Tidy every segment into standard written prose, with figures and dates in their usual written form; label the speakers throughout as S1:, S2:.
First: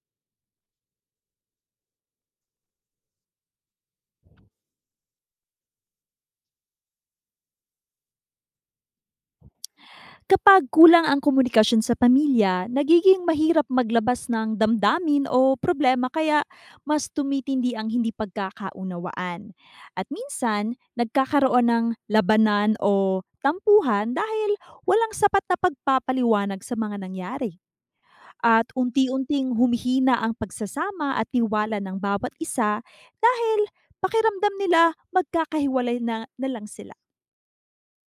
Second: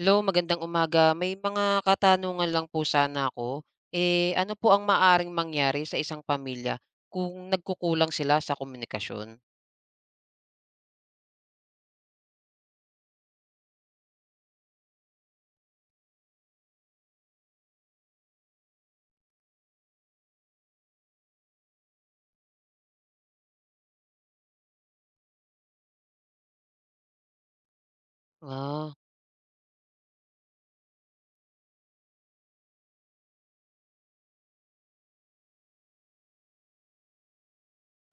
S1: Hello, magandang umaga. May mga katanungan lang po sana ako. Eh, ano po ang maaring mangyari sa isang pamilya kung nagkukulang sila sa komunikasyon?
S2: Kapag kulang ang komunikasyon sa pamilya, nagiging mahirap maglabas ng damdamin o problema kaya mas tumitindi ang hindi pagkakaunawaan. At minsan, nagkakaroon ng labanan o tampuhan dahil walang sapat na pagpapaliwanag sa mga nangyari. At
S1: Ah,
S2: unti-unting humihina ang pagsasama at tiwala ng bawat isa dahil pakiramdam nila magkakahiwalay na lang sila.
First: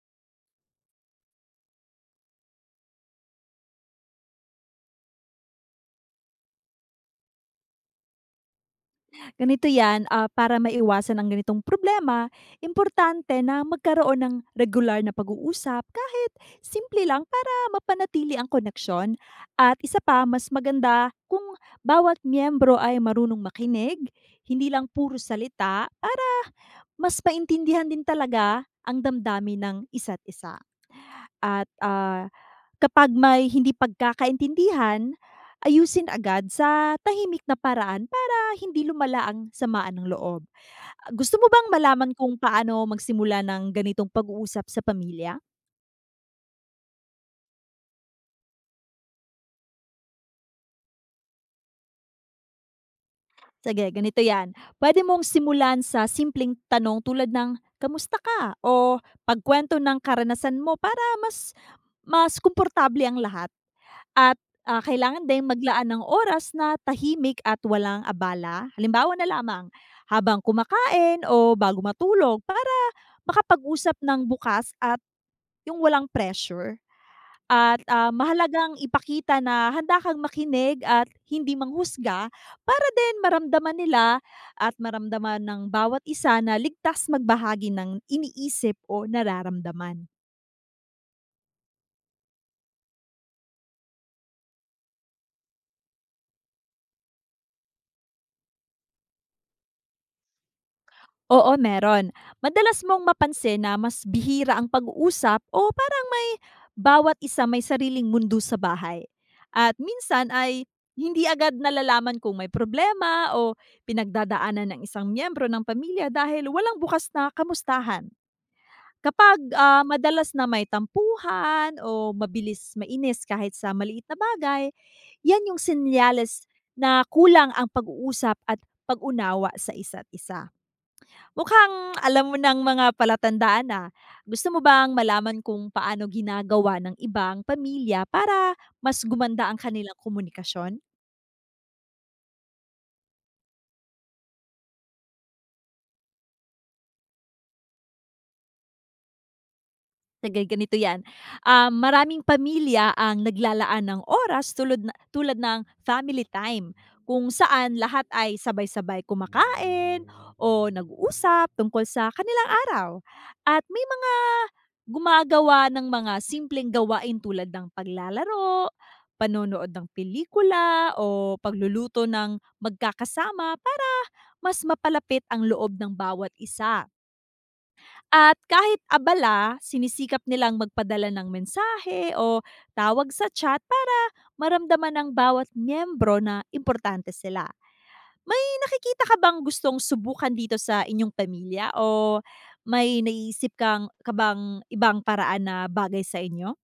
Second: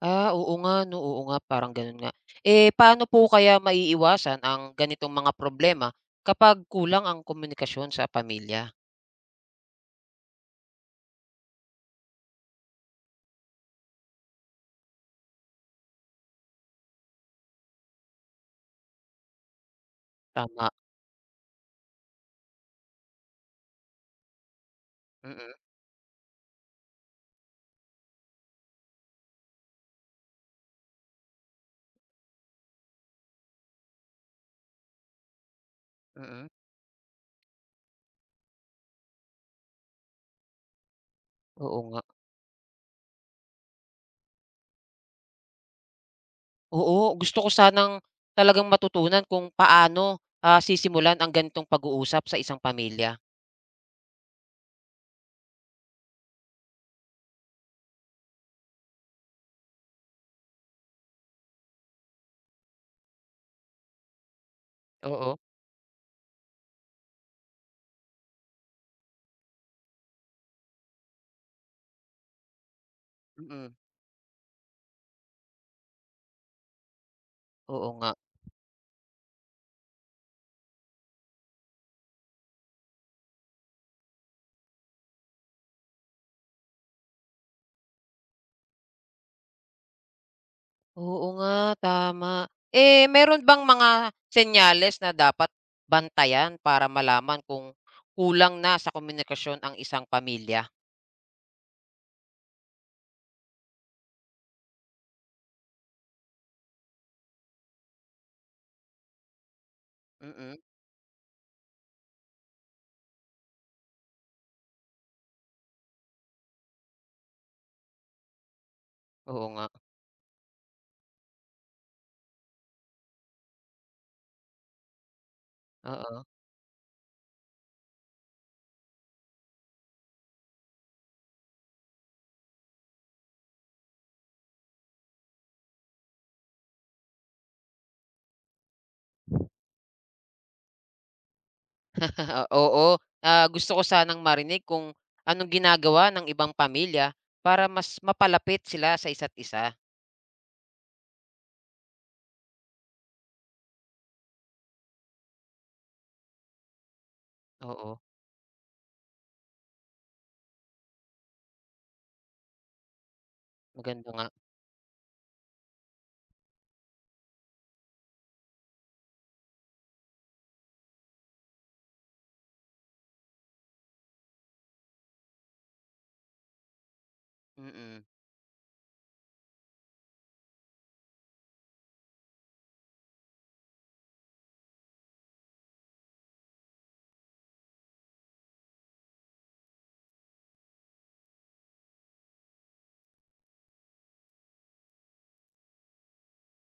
S1: ah, oo nga, no, oo nga, parang ganun nga. Eh, paano po kaya maiiwasan ang ganitong mga problema kapag kulang ang komunikasyon sa pamilya?
S2: Ganito 'yan, para maiwasan ang ganitong problema, importante na magkaroon ng regular na pag-uusap kahit simple lang para mapanatili ang koneksyon. At isa pa, mas
S1: Tama.
S2: maganda kung bawat miyembro ay marunong makinig, hindi lang puro
S1: Mm-mm,
S2: salita para mas maintindihan din talaga ang damdamin ng isa't isa. At, ah, Kapag may hindi pagkakaintindihan, ayusin
S1: mm-mm.
S2: agad sa tahimik na paraan para hindi lumala ang samaan ng loob. Gusto mo bang
S1: Oo nga.
S2: malaman kung paano magsimula ng ganitong pag-uusap sa pamilya?
S1: Oo, gusto ko sanang talagang matutunan kung paano sisimulan ang ganitong pag-uusap sa isang pamilya.
S2: Sige, ganito 'yan. Puwede mong simulan sa simpleng tanong tulad ng, "Kamusta ka?" o pagkuwento ng karanasan mo para mas mas komportable ang lahat at, kailangan
S1: Oo.
S2: ding maglaan ng oras na tahimik at walang abala. Halimbawa na lamang, habang kumakain o bago matulog para
S1: Mm-mm.
S2: makapag-usap ng bukas at yung walang pressure.
S1: Oo nga.
S2: Mahalagang ipakita na handa kang makinig at hindi manghusga para din maramdaman nila at maramdaman ng bawat isa na ligtas magbahagi ng iniisip o nararamdaman.
S1: Oo nga, tama. Eh, meron bang mga senyales na dapat bantayan para malaman kung kulang na sa komunikasyon ang isang pamilya?
S2: Oo, meron. Madalas mong mapansin na mas bihira ang pag-uusap o parang may bawat isa may sariling mundo sa bahay. At minsan
S1: Mm,
S2: ay hindi agad nalalaman kung may problema o pinagdadaanan ng isang miyembro ng pamilya dahil walang bukas na kamustahan. Kapag,
S1: oo nga,
S2: ah, madalas na may tampuhan o mabilis mainis kahit sa maliit na bagay, yan yung
S1: oo.
S2: senyales na kulang ang pag-uusap at pag-unawa sa isa't isa. Mukhang alam mo ng mga palatandaan, na gusto mo bang malaman kung paano ginagawa ng ibang pamilya para mas gumanda ang kanilang komunikasyon?
S1: Oo, gusto ko sanang marinig kung anong ginagawa ng ibang pamilya para mas mapalapit sila sa isa't isa.
S2: Sige, ganito 'yan. Maraming pamilya ang naglalaan ng oras tulad na tulad ng family time, kung saan
S1: Oo,
S2: lahat ay sabay-sabay kumakain o nag-uusap tungkol sa kanilang araw. At may
S1: maganda
S2: mga
S1: nga.
S2: gumagawa ng mga simpleng gawain tulad ng paglalaro, panonood ng pelikula o pagluluto ng magkakasama para mas mapalapit ang loob ng bawat isa.
S1: Mm.
S2: At kahit abala, sinisikap nilang magpadala ng mensahe o tawag sa chat para maramdaman ng bawat miyembro na importante sila. May nakikita ka bang gustong subukan dito sa inyong pamilya o may naiisip ka bang ibang paraan na bagay sa inyo?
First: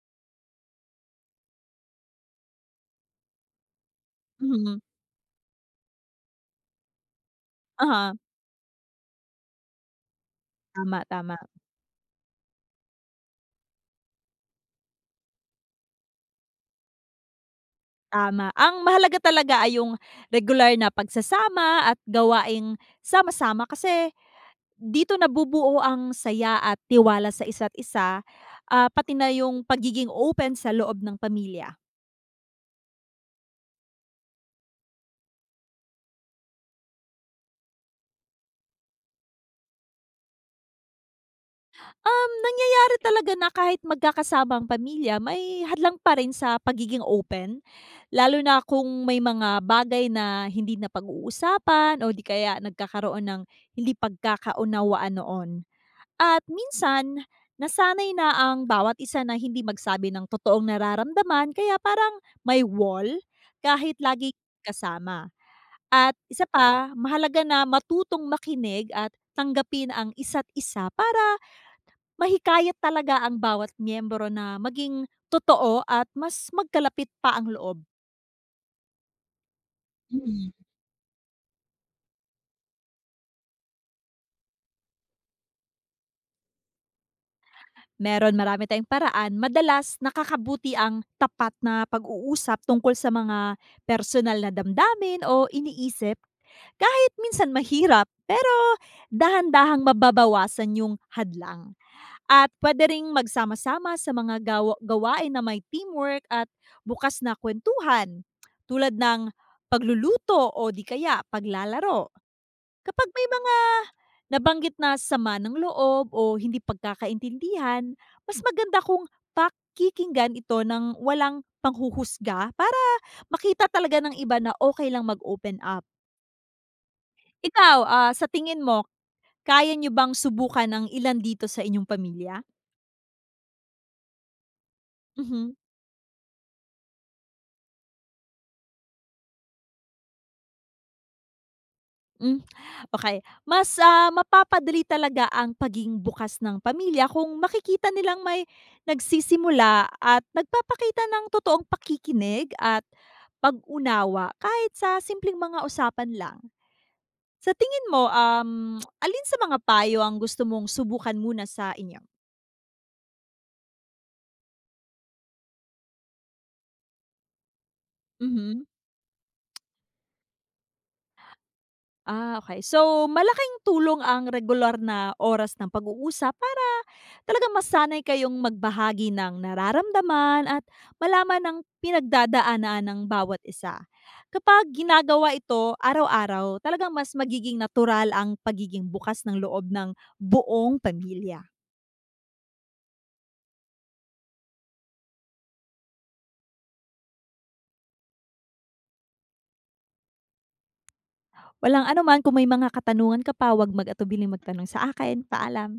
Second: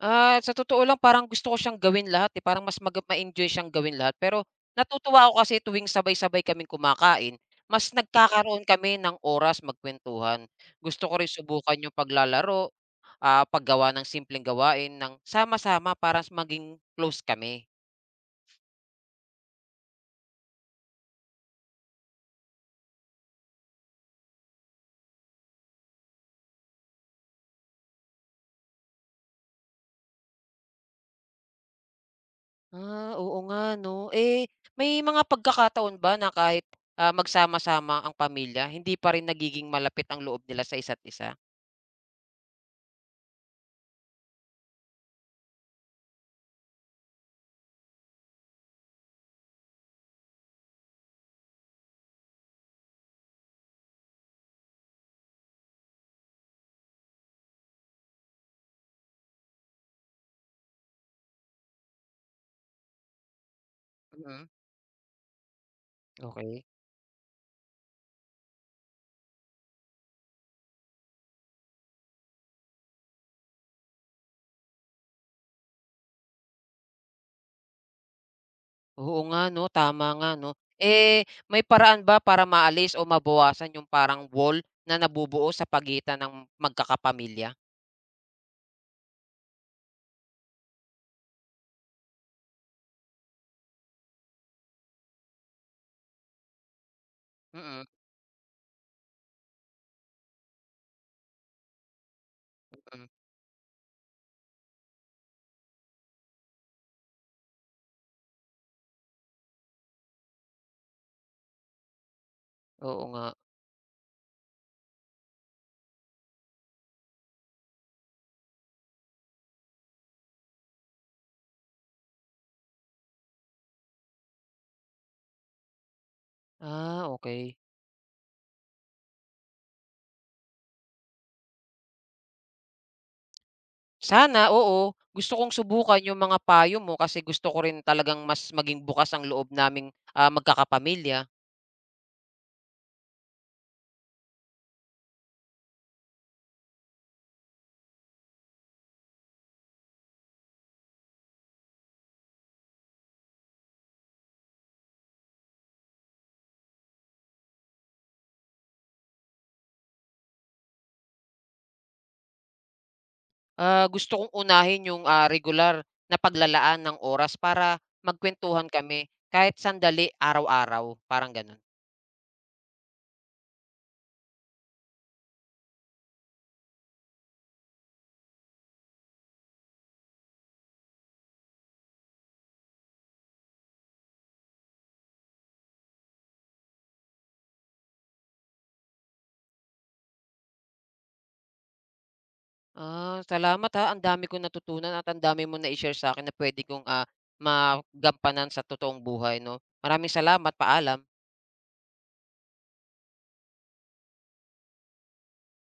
S1: Ah, sa totoo lang parang gusto ko siyang gawin lahat, eh, parang mas ma-enjoy siyang gawin lahat. Pero
S2: Mhm,
S1: natutuwa ako kasi tuwing sabay-sabay kaming kumakain, mas
S2: aha,
S1: nagkakaroon kami ng oras magkuwentuhan.
S2: tama,
S1: Gusto ko rin
S2: tama,
S1: subukan yung paglalaro, paggawa ng simpleng gawain ng sama-sama para maging close kami.
S2: tama. Ang mahalaga talaga ay yung regular na pagsasama at gawaing sama-sama kasi dito nabubuo ang saya at tiwala sa isa't isa, pati na yung pagiging open sa loob ng pamilya.
S1: Ah, oo nga 'no. Eh, may mga pagkakataon ba na kahit, magsama-sama ang pamilya hindi pa rin nagiging malapit ang loob nila sa isa't isa?
S2: Nangyayari talaga na kahit magkakasama ang pamilya, may hadlang pa rin sa pagiging open, lalo na kung may mga bagay na hindi na pag uusapan o di kaya nagkakaroon ng hindi pagkakaunawaan noon. At minsan, nasanay na ang bawat isa na hindi magsabi ng totoong nararamdaman kaya parang may wall kahit lagi
S1: Mm.
S2: kasama. At isa
S1: Okay.
S2: pa, mahalaga na matutong makinig at tanggapin ang isa't isa para mahikayat talaga ang bawat miyembro na maging totoo at mas magkalapit pa ang loob.
S1: Oo nga 'no, tama nga 'no. Eh, may paraan ba para maalis o mabawasan yung parang wall na nabubuo sa pagitan ng magkakapamilya?
S2: Meron, marami tayong paraan. Madalas nakakabuti ang tapat na pag-uusap tungkol sa mga personal na damdamin o iniisip kahit minsan
S1: Mm,
S2: mahirap, pero dahan-dahang mababawasan yung hadlang. At pwede ring
S1: mm.
S2: magsama-sama sa mga gawain na may teamwork at bukas na kwentuhan tulad ng pagluluto o di kaya paglalaro.
S1: Oo
S2: Kapag
S1: nga.
S2: may mga nabanggit na sama ng loob o hindi pagkakaintindihan, mas maganda kung pakikinggan ito ng walang panghuhusga para makita talaga ng iba na okay lang mag-open up.
S1: Ah, okay.
S2: Ikaw, sa tingin mo, kaya nyo bang subukan ng ilan dito sa inyong pamilya?
S1: Sana, oo. Gusto
S2: Mhm.
S1: kong subukan yung mga payo mo kasi gusto ko rin talagang mas maging bukas ang loob naming, magkakapamilya.
S2: Hmm, okay. Mas mapapadali talaga ang paging bukas ng pamilya kung makikita nilang may nagsisimula at nagpapakita ng totoong pakikinig at pag-unawa kahit sa simpleng mga usapan lang. Sa tingin mo, alin sa mga payo ang gusto mong subukan muna sa inyo?
S1: Ah, gusto kong unahin yung, regular na paglalaan ng oras para
S2: Mhm.
S1: magkwentuhan kami kahit sandali araw-araw, parang gano'n.
S2: Ah, okay. So, malaking tulong ang regular na oras ng pag-uusap para talaga masanay kayong magbahagi ng nararamdaman at malaman ang pinagdadaanan ng bawat isa. Kapag ginagawa ito araw-araw, talagang mas magiging natural ang pagiging bukas ng loob ng buong pamilya.
S1: Ah, salamat ha. Ang dami kong natutunan at ang dami mo na nai-share akin na puwede kong, magampanan sa totoong buhay 'no. Maraming salamat, paalam.
S2: Walang anuman, kung may mga katanungan ka pa, huwag mag-atubiling magtanong sa akin. Paalam.